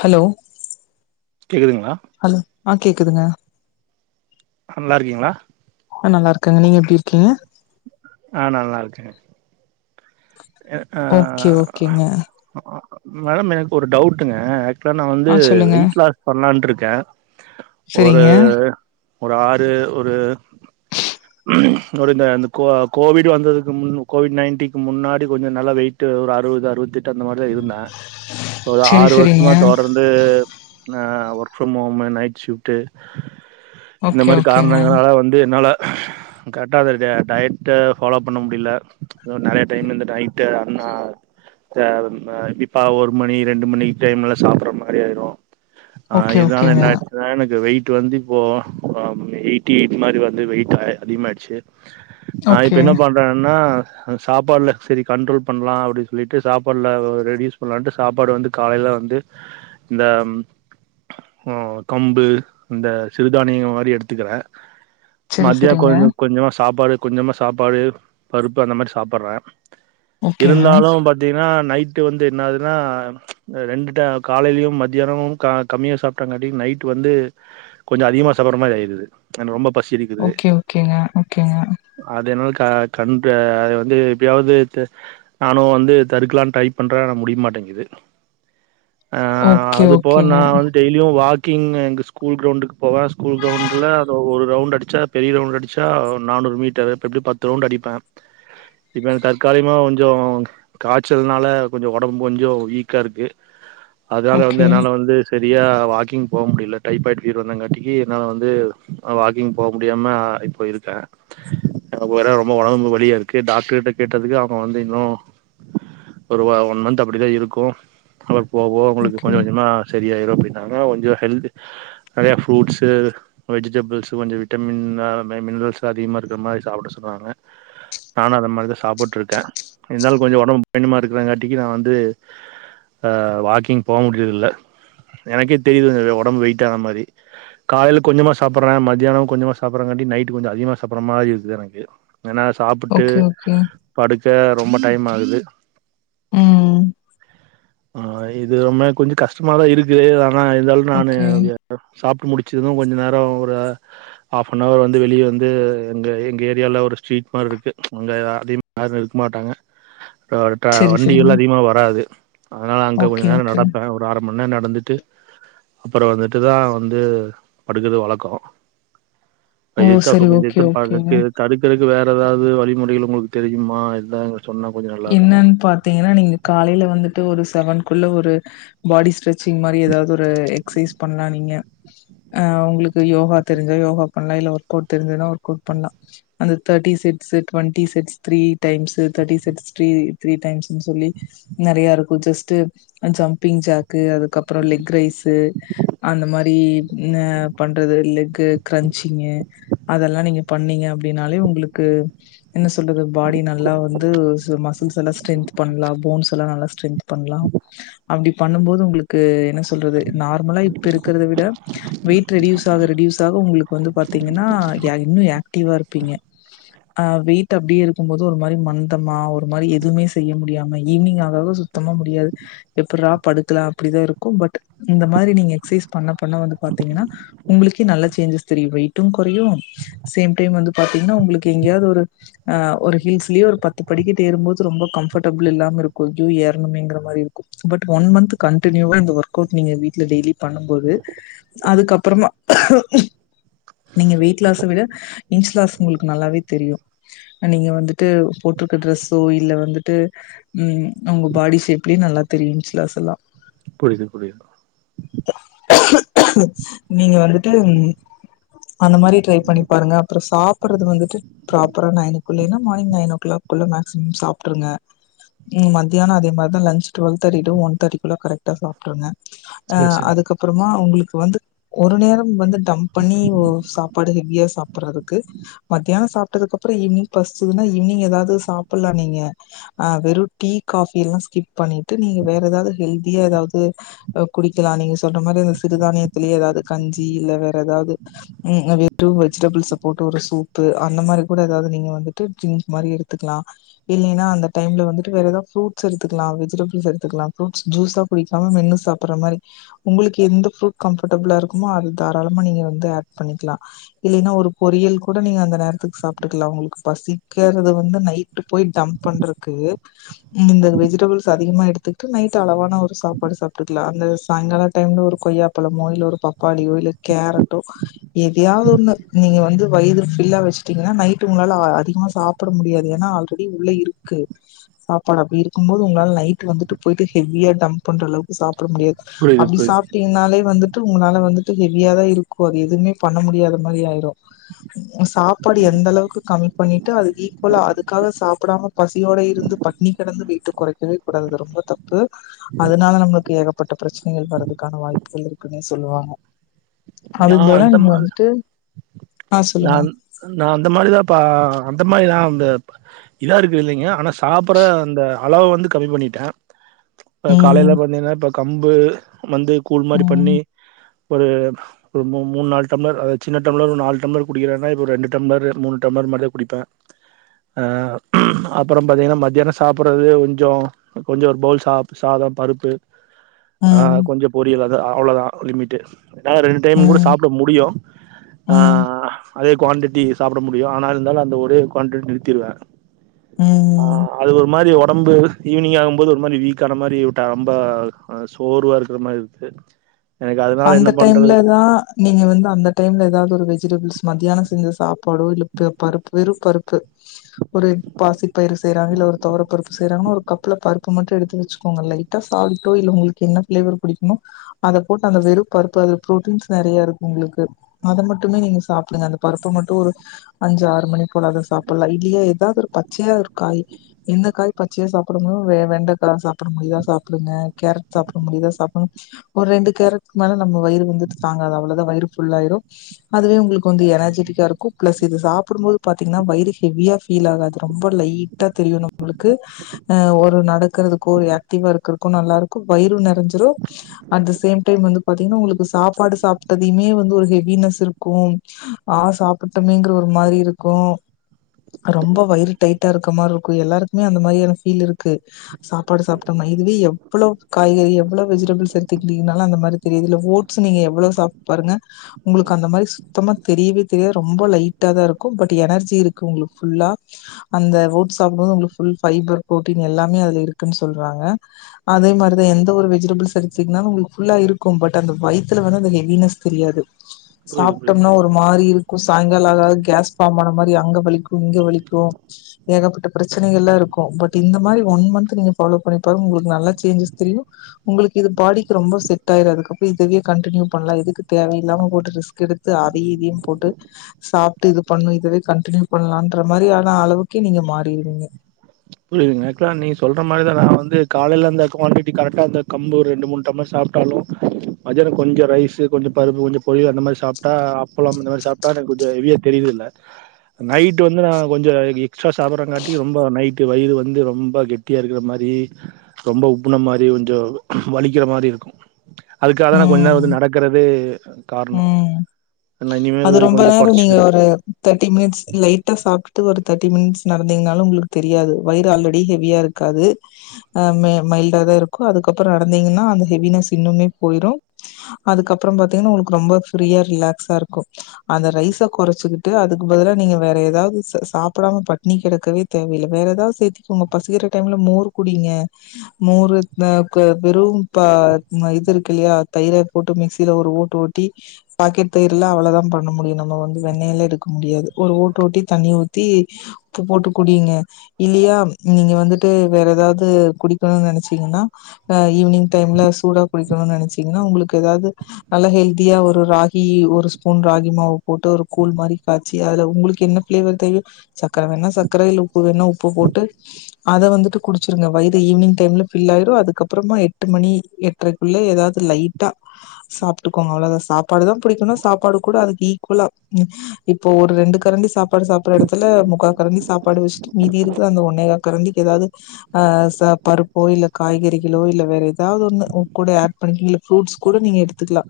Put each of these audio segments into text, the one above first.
Hello கேக்குதுங்ளா hello ஆ கேக்குதுங்க நல்லா இருக்கீங்ளா ஆ நல்லா இருக்கங்க நீங்க எப்டி இருக்கீங்க ஆ நா நல்லா இருக்கே ஓகே ஓகேங்க மேடம் எனக்கு ஒரு டவுட்டுங்க நா வந்து ஆ சொல்லுங்க வெயிட் லாஸ் பண்லான்ட்ருக் கே ஒரு செரிங்க ஒரு ஆறு ஒரு ஒரு இந்த கோ கோவிட் வந்ததுக்கு முன் கோவிட் நைன்டிக்கு முன்னாடி கொஞ்ச நல்ல வெயிட்டு ஒரு அறுவது அறுவத்தெட் டு அந்த மாரிதா இருந்தே ஒரு செரி ஆறு செரிங்க வருஷமா தொடர்ந்து அ work from home night shift இந்த ஓகே மாரி ஓகேங்க காரணங்களால வந்து என்னால கரெக்டா [unintelligible] டயட்டு ஃபாலோ பண்ண முடில தோ நெறைய டைம் இந்த நைட்டு அண்ணா த ஆ இப்பிடி ஒரு மணி ரெண்டு மணி டைம்ல சாப்பற மாரி ஆயிரும் ஆஹ் ஓகே இதுனால ஓகேங்க என்னாச்சுனா எனக்கு வெயிட் இது வந்து இப்போது எயிட்டி எயிட் மாரி வந்து வெயிட் அதிகமாகிடுச்சு ஆஹ் இப்ப ஓகே என்ன பண்றேன்னா அ சாப்பாடுல சரி கண்ட்ரோல் பண்ணலா அப்டின்னு சொல்லிட்டு சாப்பாடுல ரெடியூஸ் பண்ணலாட்டு சாப்பாடு வந்து காலையில வந்து இந்த ஹ் கம்பு இந்த சிறுதானியங்க மாரி எடுத்துக்குறேன் செரி மதியா செரிங்க கொஞ்சம் கொஞ்சம் சாப்பாடு கொஞ்சமா சாப்பாடு பருப்பு அந்த மாரி சாப்படுறேன் ஓகேங்க இருந்தாலும் பாத்தீங்கன்னா நைட் ட் வந்து என்னதுன்னா ரெண்டு காலையிலயும் மத்தியானமும் கம்மியா சாப்பிட்டாங்காட்டியும் நைட் வந்து கொஞ்சோம் அதிகமாக சப்படுற மாரி ஆயிடுது ரொம்ப பசி எடுக்குது ஓகே ஓகேங்க ஓகேங்க அ கண் த அது வந்து எப்பிடியாது து நானு வந்து தடுக்லானு ட்ரைப் பண்ற ஆன முடிய மாட்டேங்குது ஆஹ ஓகே அது போ நா ஓகேங்க வந்து டெய்லியும் வாத் கிங் எங்கஸ்கூல் கிரௌவுண்டுக்கு போவ ஸ்கூல் கிரவுண்ட்ல ஒரு ரவுண்ட் அடிச்சா பெரிய ரவுண்ட் அடிச்சா நானூறு மீட்டர் இப்ப எப்டி பத்து ரவுண்ட் அடிப்பேன் இப்ப எனக் காரியமா கொஞ்சம் காய்ச்சல்னால கொஞ்சம் உடம்பு கொஞ்சம் வீக்கா இருக்கு அதுனால வந்து ஓகே என்னால வந்து சரியா வாக்கிங் போ முடியல டைபாய்டு ஃபீவர் வந்தங்காட்டிக்கி என்னால் வந்து வாக்கிங் போ முடியாம இப்ப இருக்கேன் வேற ரொம்ப உடம்பு வழியாக இருக்கு டாக்டருர்கிட்ட கேட்டதுக்கு அவங்க வந்து இன்னும் ஒரு ஒன் மந்த் அப்படி தா இருக்கு அப் போவோ உங்ளுக்கு ஓகே கொஞ்ச கொஞ்சமா சேத் ஐய்யாறுவா போய்டாக கொஞ்ச கெல்த் நெறையா புரூட்ஸ் வெஜுடபிள்ஸ் கொஞ்ச விட்டமின்ஸ் மின்னரல்ஸ் அதிகமா இருக்க மாரி சாப்புட சொன்னாங்க நானு அது மாரி சாப்புட்டு இருக்கே இருந்தாலும் கொஞ்ச உடம்பு பயணமா இருக்கிறாங்காட்டிக்கு நான் வந்து ஆஹ் வாக்கிங் போக முடியறது இல்ல எனக்கே தெரியுது உடம்பு வெயிட் ஆன மாரி காலையில கொஞ்சமா சாப்பிடுறேன் மத்தியானம் கொஞ்சமா சாப்றாங்காட்டி நைட் கொஞ்ச அதிகமா சாப்ற மாரி இருக்குது எனக்கு ஏன்னா சாப்புட்டு சிம் ச்சா ரொம்ப டைம் ஆகுது உம் ஆஹ் இதுமே கொஞ்ச கஷ்டமாதா இருக்குது ஆம் ஆ இதல நானு ஓகே சாப் முடிச்சதும் கொஞ்ச நேர ஒரு ஹாஃப்னவர் வந்து வெளியே வந்து எங்க எங்க ஏரியால ஒரு ஸ்ட்ரீட் மாரி இருக்கு அங்க அதிக யாரும் இருக்க மாட்டாங்க வரட்டா செரி வண்டி செரிங்க எல்லா அதிகமா வராது அதுனால அங்க கொஞ்ச ஓகே நேரம் ஓகே நடப்பேன் ஒரு ஆரம் முன்னே நடந்துட்டு அப்பறம் வந்துட்டுதா வந்து படுக்றது வழக்கோம் ஓ பைசா [unintelligible] செரி ஓகே ஓகேங்க வேற ஏதாவது வழிமுறைகள் உங்ளுக்கு தெரியுமா இதாங்க என்னன்னு பாத்தீங்னா நீங்க காலையில வந்துட்டு ஒரு தெவன்குள்ள ஒரு பாடிஸ் ஸ்ரெட்சிங் மாரி ஏதாவது ஒரு எக்ஸ்சைஸ் பண்ணலா நீங்க அஹ் உங்ளுக்கு யோகா தெரிஞ்ச யோகா பண்ணலா இல்ல ஒர்கோட் தெரிசதுனா ஒர்கோட் பண்லா அந்த thirty six twenty six three times thirty six three three டைம்ஸ்ன்னு சொல்லி நெறையா இருக்கு ஜஸ்ட் ஜம்பிங் ஜாக்கு அதுக்கப்புற லெக் ரைஸ் அந்த மாரி பண்றது லெக்கு கிரன்ச்சிங்கு அதெல்லா நீங்க பண்ணீங்க அப்டின்னாலே உங்களுக்கு என்ன சொல்றது பாடி நல்லா வந்து சூ மசூல்செல்லா ஸ்டெந்த் பண்லா போம்ஸ் லா நல்லா ஸ்டெந்த் பண்லா அவுங்ளுக் பண்ணும் போது உங்களுக்கு என்ன சொல்றது நார்மலா இப்ப இருக்றத விட வெயிட் ரெடியூஸ் ஆக ரெடியூஸ் ஆக உங்களுக்கு வந்து பாத்தீங்கன்னா [unintelligible] டீவா இருப்பீங்க ஆஹ் வெயிட் அப்டியே இருக்கும்போது ஒரு மாரி மந்தமா ஒரு மாரி எதுவுமே செய்ய முடியாம ஈவினிங் ஆக ஆக சுத்தமா முடியாது எப்புரா படுக்கலா அப்டிதா இருக்கு பட் இந்த மாரி நீங்க எக்சைஸ் பண்ண பண்ண வந்து பாத்தீகன்னா உங்களுக்கே நல்ல சேஞ்சஸ் தெரியு வெயிட்டு குறையு சேம் டைம் வந்து பாத்தீங்கன்னா உங்களுக்கு எங்கேயது ஒரு ஹில்ஸ்லியோ ஒரு பத்து படிக்க ட்டு ஏறும்போது ரொம்ப கம்ஃபடபுல் இல்லாம இருக்கு அய்யோ ஏறங்னுமேங்கற மாரி இருக்கு பட் ஒன் மந்த் கன்டினியுவா இந்த ஒர்க்கோட் நீங்க வீட்ல டெய்லி பண்ணும்போது அதுக்கப்புறமா நீங்க வெயிட்லாஸ் விட இன்ஞ்லாஸ் உங்குளுக்கு நல்லாவே தெரியு நீங்க வந்துட்டு போட்ருக்க ட்ரெஸ் தோ இல்ல வந்துட்டு உம் அவுங்க பாடி ஷேப்லே நல்லா தெரியு இன்ச்ளாஸ்ல்லா புரிது புரிது நீங்க வந்துட்டு அந்த மாரி ட்ரை பண்ணி பாருங்க அப்புறோ சாப்றது வந்துட்டு ப்ராப்பரா நைனுக்குள்ளேன்னா மார்னிங் நைன் ஓ கிளாக்குள்ள மே [unintelligible] சாப்ட்ருங்க மத்தியான அதே மாரி தா லன்ச் ட்டுவெல் தேட்டி டு ஒன் தேட்டி குள்ள கரெக்ட்டா சாப்ட்ருங்க ஹ சரி சரிங்க அதுக்கப்புறமா உங்களுக்கு வந்து ஒரு நேரோ வந்து டம்ப் பண்ணி சாப்பாடு ஹெவியா சாப்றதுக்கு மத்தியான சாப்ட்டதுக்கப்புறோ ஈவ்னிங் பசிச்சதுனா ஈவ்னிங் எதாது சாப் புல்லா நீங்க ஆ வெறு டீ காஃபி எல்லா ஸ்கிப் பண்ணிட்டு நீங்க வேற எதாது ஹெல்தியா எதாது குடிக்கலா நீங்க சொல்ற மாரி அந்த சிறுதானியத்திலயே எதாது கஞ்சி இல்ல வேற எதாது ம் வெறும் வெஜிடேபிள்ஸ போட்டு ஒரு சூப்பு அந்த மாரி கூட எதாது நீங்க வந்துட்டு ட்ரிங்க்ஸ் மாரி எடுத்துக்கலா இல்லின்னா அந்த டைம்ல வந்துட்டு வேற எதாது ஃப்ரூட்ஸ் எடுத்துக்கலா வெஜிடேபிள்ஸ் எடுத்துக்கலா ப்ரூட்ஸ் ஜூஸா குடிக்காம மென்னு சாப்பற்ற மாரி உங்களுக்கு எந்த ஃப்ரூட் கம்ஃபர்டபுளா இருக்குமோ அது தாராளமா நீங்க வந்து ஆட் பண்ணிக்கலா இல்லினா ஒரு பொரியல் கூட நீங்க அந்த நேரத்துக்கு சாப்ட்டுக்கலா உங்களுக்கு பசிக்கிறது வந்து நை டு போய் டம்ப் பண்றக்கு இந்த வெஜிடபிள்ஸ் அதிகமா எடுத்துக்கிட்டு நைட் அளவான ஒரு சாப்பாடு சாப்ட்டுக்கலா அந்த சாயங்கால டைம்ல ஒரு கொய்யாப்பலமோ இல்ல ஒரு பப்பாளியோ இல்ல கேரட்டோ எதயாது ஒன்னு நீங்க வந்து வயிறு ஃபில்லா வெச்சிட்டீங்கனா நைட்டு உங்களால அதிகமா சாப்ட முடியாது ஏனா ஆல்ரெடி உள்ள இருக்கு சாப்பாடு அப்டி இருக்கும் போது உங்களால நைட்டு வந்துட்டு போயிட்டு ஹெவியா டம்ப் பண்ற அளவுக்கு சாப் பற முடியாது புரியுது அப்டி புரியுது சாப்ட்டீங்கனாலே வந்து ட்டு உங்களால வந்துட்டு ஹெவியா தா இருக்கு அது எதுமே பண்ண முடியாத மாரி ஆயிரு சாப்பாடு எந்த அளவுக்கு கம்மி பண்ணிட்டு அது ஈக்வலா அது அதுக்காக சாப்புடாம பசியோட இருந்து பட்னி கெடந்து வெய்ட்டு கொறைக்கவேக் கூடாது ரொம்ப தப்பு அதனால நம்மளுக்கு ஏகப்பட்ட பிரச்னைகள் வர்றதுக்கான வாய்ப்புகள் இருக்குன்னே சொல்லுவாங்க நா அதுக்கு பதிலா அந்த நீங்க மாரி வந்துட்டு ஆ நா சொல்லுங்க நா அந்த மாரி தா பா அந்த மாரி தா அந்த இதா இருக்கு இல்லைங்க ஆனா சாப்புற அந்த அளவ வந்து கம்மி பண்ணிட்ட ம் காலைல பாத்தீங்கனா கம்பு வந்து கூல் மாரி பண்ணி ம் ஒரு ஒரு மூ மூண் நாலு டம்ளர் அத சின்ன டம்ளர் ஒரு நாலு டம்ளர் குடிக்கிறேன்னா இப்போ ரெண்டு டம்ளர் மூணு டம்ளர் மாரி தா குடிப்பே அப்றோ பாத்தீங்கனா மத்தியான சாப்பிட்றது கொஞ்ஜோ கொஞ்ஜோ ஒரு பவுல் சாப் சாத பருப்பு ஆ ம் கொஞ்ஜோ பொரியல் அவ்ளோ தா லிமிட்டு டைம்மு கூட ம் சாப்ட முடியு ஆ ம் அதே குவான்டிட்டி சாப்ட முடியு ஆனா இருந்தாலு அந்த ஒரே குவான்டிட்டி நிறுத்திடுவ ஆ ம் அது ஒரு மாரி ஒடம்பு ஈவினிங் ஆகும் போது ஒரு மாரி வீக் ஆன மாரி விட்ட ரொம்ப சோர்வா இருக்கிற மாரி இருக்கு அந்த டைம்ல தா நீங்க வந்து அந்த டைம்ல எதாது ஒரு வெஜிடபிள்ஸ் மத்தியான செஞ்ச சாப் பாடோ இல்ல பருப்பு வெறு பருப் ஒரு பாசி பயிறு செய்றாங்க இல்ல ஒரு தொவர பருப்பு செய்றாங்கனா ஒரு கப்புல பருப்பு மட்டு எடுத்து வெச்சுக்கோங்க லைட்டா சால்ட்டோ இல்ல உங்களுக்கு என்ன ஃப்ளேவர் புடிக்குமோ அத போட்டு அந்த வெறு பருப்பு அதுல ப்ரோட்டீன்ஸ் நெறைய இருக்கு உங்களுக்கு அத மட்டுமே நீங்க சாப்டுங்க அந்த பருப்பு மட்டும் ஒரு அஞ்சு ஆறு மணி போல அத சாப்லா இல்லையா எதாது பச்சையா இரு காய் எந்த காய் பச்சையா சாப்ட முடியு வெண்டைக்கா சாப்ட முடியுதா சாப்டுங்க கேரட் சாப்ட முடியுதா சாப்பிடு ஒரு ரெண்டு கேரட் மேல நம்ம வயிறு வந்துட்டு தாங்காது அவ்ளோ தா வயிறு ஃபுல்லாயிரு அதுவே உங்களுக்கு வந்து எனர்ஜெட்டிக்கா இருக்கு ப்ளஸ் இது சாப்பிடும் போது பாத்தீங்கனா வயிறு ஹெவியா ஃபீல் ஆகாது ரொம்ப லைட்டா தெரியு நம்மளுக்கு ஹ ஒரு நடக்கிறதுக்கோ ஒரு ஆக்டிவா இருக்கிறக்கோ நல்லா இருக்கு வயிறு நெரஞ்சிரும் அந்த சேம் வந்து பார்த்தீங்கனா உங்களுக்கு சாப்பாடு சாப்பிட்டதையுமே வந்து ஒரு ஹெவினஸ் இருக்கு ஆ சாப்பிட்டமேங்கற ஒரு மாரி இருக்கு ரொம்ப வயிறு டைட்டா இருக்க மாரி இருக்கு எல்லாருக்குமே அந்த மாரியான ஃபீல் இருக்கு சாப்பாடு சாப்பிட்டோமே இதுவே எவ்ளோ காய்கறி எவ்ளோ வெஜிடபிள்ஸ் எடுத்துகிட்டிங்கனா அந்த மாரி தெரியுதுல ஓட்ஸ் நீங்க எவ்ளோ சாப்ட்டு பாருங்க உங்களுக்கு அந்த மாரி சுத்தமா தெரியவே தெரியாது ரொம்ப லைட்டா தா இருக்கு பட் எனர்ஜி இருக்கு உங்களுக்கு ஃபுல்லா அந்த ஓட்ஸ் சாப்டும் போது ஃபுல் ஃபைபர் ப்ரோட்டீன் எல்லாமே அதுல இருக்குனு சொல்றாங்க அதே மாரி தா எந்த ஒரு வெஜிடபிள் எடுத்திங்னாலு ஃபுல்லா இருக்கு பட் அந்த வயித்துல வந்து அந்த ஹெவினஸ் தெரியாது புரியுது புரியுது சாப்ட்டோம்னோ ஒரு மாரி இருக்கு சாயங்காலோ ஆனா கேஸ் ஃபாம் ஒரு மாரி அங்க வலிக்கு இங்க வலிக்கு ஏகப்பட்ட ப்ரச்சனைகல்லா இருக்கு பட் இந்த மாரி ஒன் மன்த் நீங்க ஃபாலோ பண்ணி பாருங்க உங்களுக்கு நல்லா சேன்ஜஸ் தெரியு உங்களுக்கு இது பாடி ரொம்ப செட் ஆயிரு அதுக்கப்புறோம் இதவே கண்ட்டினியூ பண்ணலா இதுக்கு தேவையில்லாம போட்டு ரிஸ்க் எடுத்து அத இதையு போட்டு சாப்ட்டு இது பண்ணு இதுவே கன்ட்டினிவ் பண்ணலான்ற மாரியான அளவுக்கே நீங்க மாறிடுவீங்க புரியுதுங்க ஆக்சுவலா நீ சொல்ற மாரி தா நா வந்து காலையில அந்த குவான்டிட்டி கரெட்டா அந்த கம்பு ரெண்டு மூணு டம்ளர் சாப்ட்டாலு மதியானோ கொஞ்ஜோ ரைசு கொஞ்ஜோ பருப்பு கொஞ்ஜோ பொரியல் அந்த மாரி சாப்ட்டா அப்பளம் இந்த மாரி சாப்ட்டா எனக்கு கொஞ்சம் ஹெவியா தெரியுதில்ல நைட் வந்து நா கொஞ்ஜோ எக்ஸ்ட்ரா சாப்பிடுறங்காட்டி ரொம்ப நைட் வயிறு வந்து ரொம்ப கெட்டியா இருக்குற மாரி ரொம்ப உப்புன மாரி கொஞ்ஜோ வலிக்கிற மாரி இருக்கு அதுக்கா தா நான் கொஞ்ச நேரம் வந்து ம் நடக்றது காரணம் ம் நான் இனிமேல் அது இதை ரொம்ப கொஞ்சம் நேரம் நீங்க கொறச்சுக்கிறேங்க. ஒரு தேர்ட்டி மினிட்ஸ் லைட்டா சாப்பிட்டு ஒரு தேர்ட்டி மினிட்ஸ் நடந்தீங்கனாலும் உங்களுக்கு தெரியாது வயர் ஆல்ரெடி ஹெவியா இருக்காது மைல்டாக தான் இருக்கும் அதுக்கப்புறம் நடந்தீங்கன்னா அந்த ஹெவினஸ் இன்னமே போயிடும் அதுக்கப்புறம் பார்த்தீங்கன்னா உங்களுக்கு ரொம்ப ஃப்ரீயா ரிலாக்ஸா இருக்கும் அந்த ரைஸ் குறைச்சுக்கிட்டு அதுக்கு பதில நீங்க வேற ஏதாவது சாப்பிடாம படினி கிடக்கவே தேவல வேற ஏதாவது சேர்த்து உங்க பசிக்கிற டைம்ல மோர் குடிங்க மோரு வெறும் இது இருக்கு இல்லையா தயிரை போட்டு மிக்சியில ஒரு ஓட்டு ஓட்டி பாக்கெட் தயிர் எல்லாம் அவ்வளவுதான் பண்ண முடியும் நம்ம வந்து வெண்ணயில இருக்க முடியாது ஒரு ஓட்டு ஓட்டி தண்ணி ஊத்தி போட்டு குடியுங்க இல்லையா நீங்க வந்துட்டு வேற ஏதாவது குடிக்கணும்னு நினைச்சீங்கன்னா ஈவினிங் டைம்ல சூடா குடிக்கணும்னு நினைச்சீங்கன்னா உங்களுக்கு ஏதாவது நல்லா எல்தியா ஒரு ராகி ஒரு ஃபுன் ராகி மாவு போட்டு ஒரு கூழ் மாதிரி காய்சி அது உங்களுக்கு என்ன பிளேவர் தெரியும் சக்கரை வேணா சக்கரையில் உப்பு வேணணா உப்பு போட்டு அதை வந்துட்டு குடிச்சிருங்க வயிறு ஈவினிங் டைம்ல பபில் ஆயிரும் அதுக்கப்புறமா எட்டு மணி எட்டரைக்குள்ள ஏதாவது லைட்டா சாப்பிட்டுக்கோங்க அவ்வளோ சாப்பாடுதான் பிடிக்கணும் சா சாப்பாடு கூட அதுக்கு ஈக்குவலா இப்போ ஒரு ரெண்டு கரண்டி சாப்பாடு சாப்பிடடுற இடத்துல முக்கா கரண்டி சாப்பாடு வச்சுட்டு மீதி இருக்கு அந்த ஒன்னேகா கரண்டிக்கு ஏதாவது பருப்போ இல்ல காய்கறிகளோ இல்ல வேற ஏதாவது ஒ கூட் பண்ணிக்க கூட எடுத்துக்கலா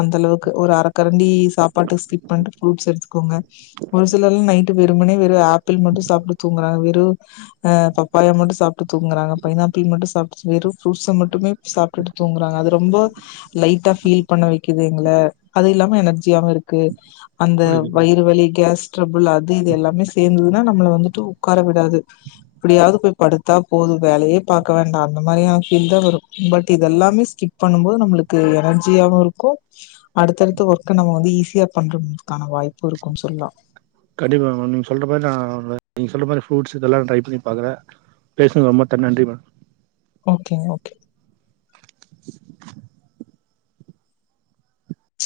அந்த அளவுக்கு ஒரு அ [unintelligible] எனர்ஜி இருக்கு அந்த புரியுது, புரியுது. வயிறு வலி கேஸ் கேஸ்டேபிள் இது எல்லாமே சேர்ந்ததுன்னா நம்மள வந்துட்டு உட்கார விடாது அப்படியாவது போய் படுத்தா போகும் வேலையே பார்க்க வேண்டாம் அந்த மாதிரியான பீல் தான் வரும் பட் இதுெல்லாமே ஸ்கிப் பண்ணு போது நம்மளுக்கு எனர்ஜியாவும் இருக்கும் அடுத்து-அடுத்து ஒர்க் நம்ம வந்து ஈஸியா பண்றம்துக்கான வாய்ப்பு இருக்கும்னு சொல்லலாம் கண்டிப்பா மேடம் நீங்க சொல்ற மாதிரி நான் நீங்க சொல்ற மாரி ஃப்ரூட்ஸ் இதெல்லாம் ட்ரை பண்ணி பாக்குறன் பேசுங்க ரொம்ப நன்றி மேடம் ஓகே ஓகே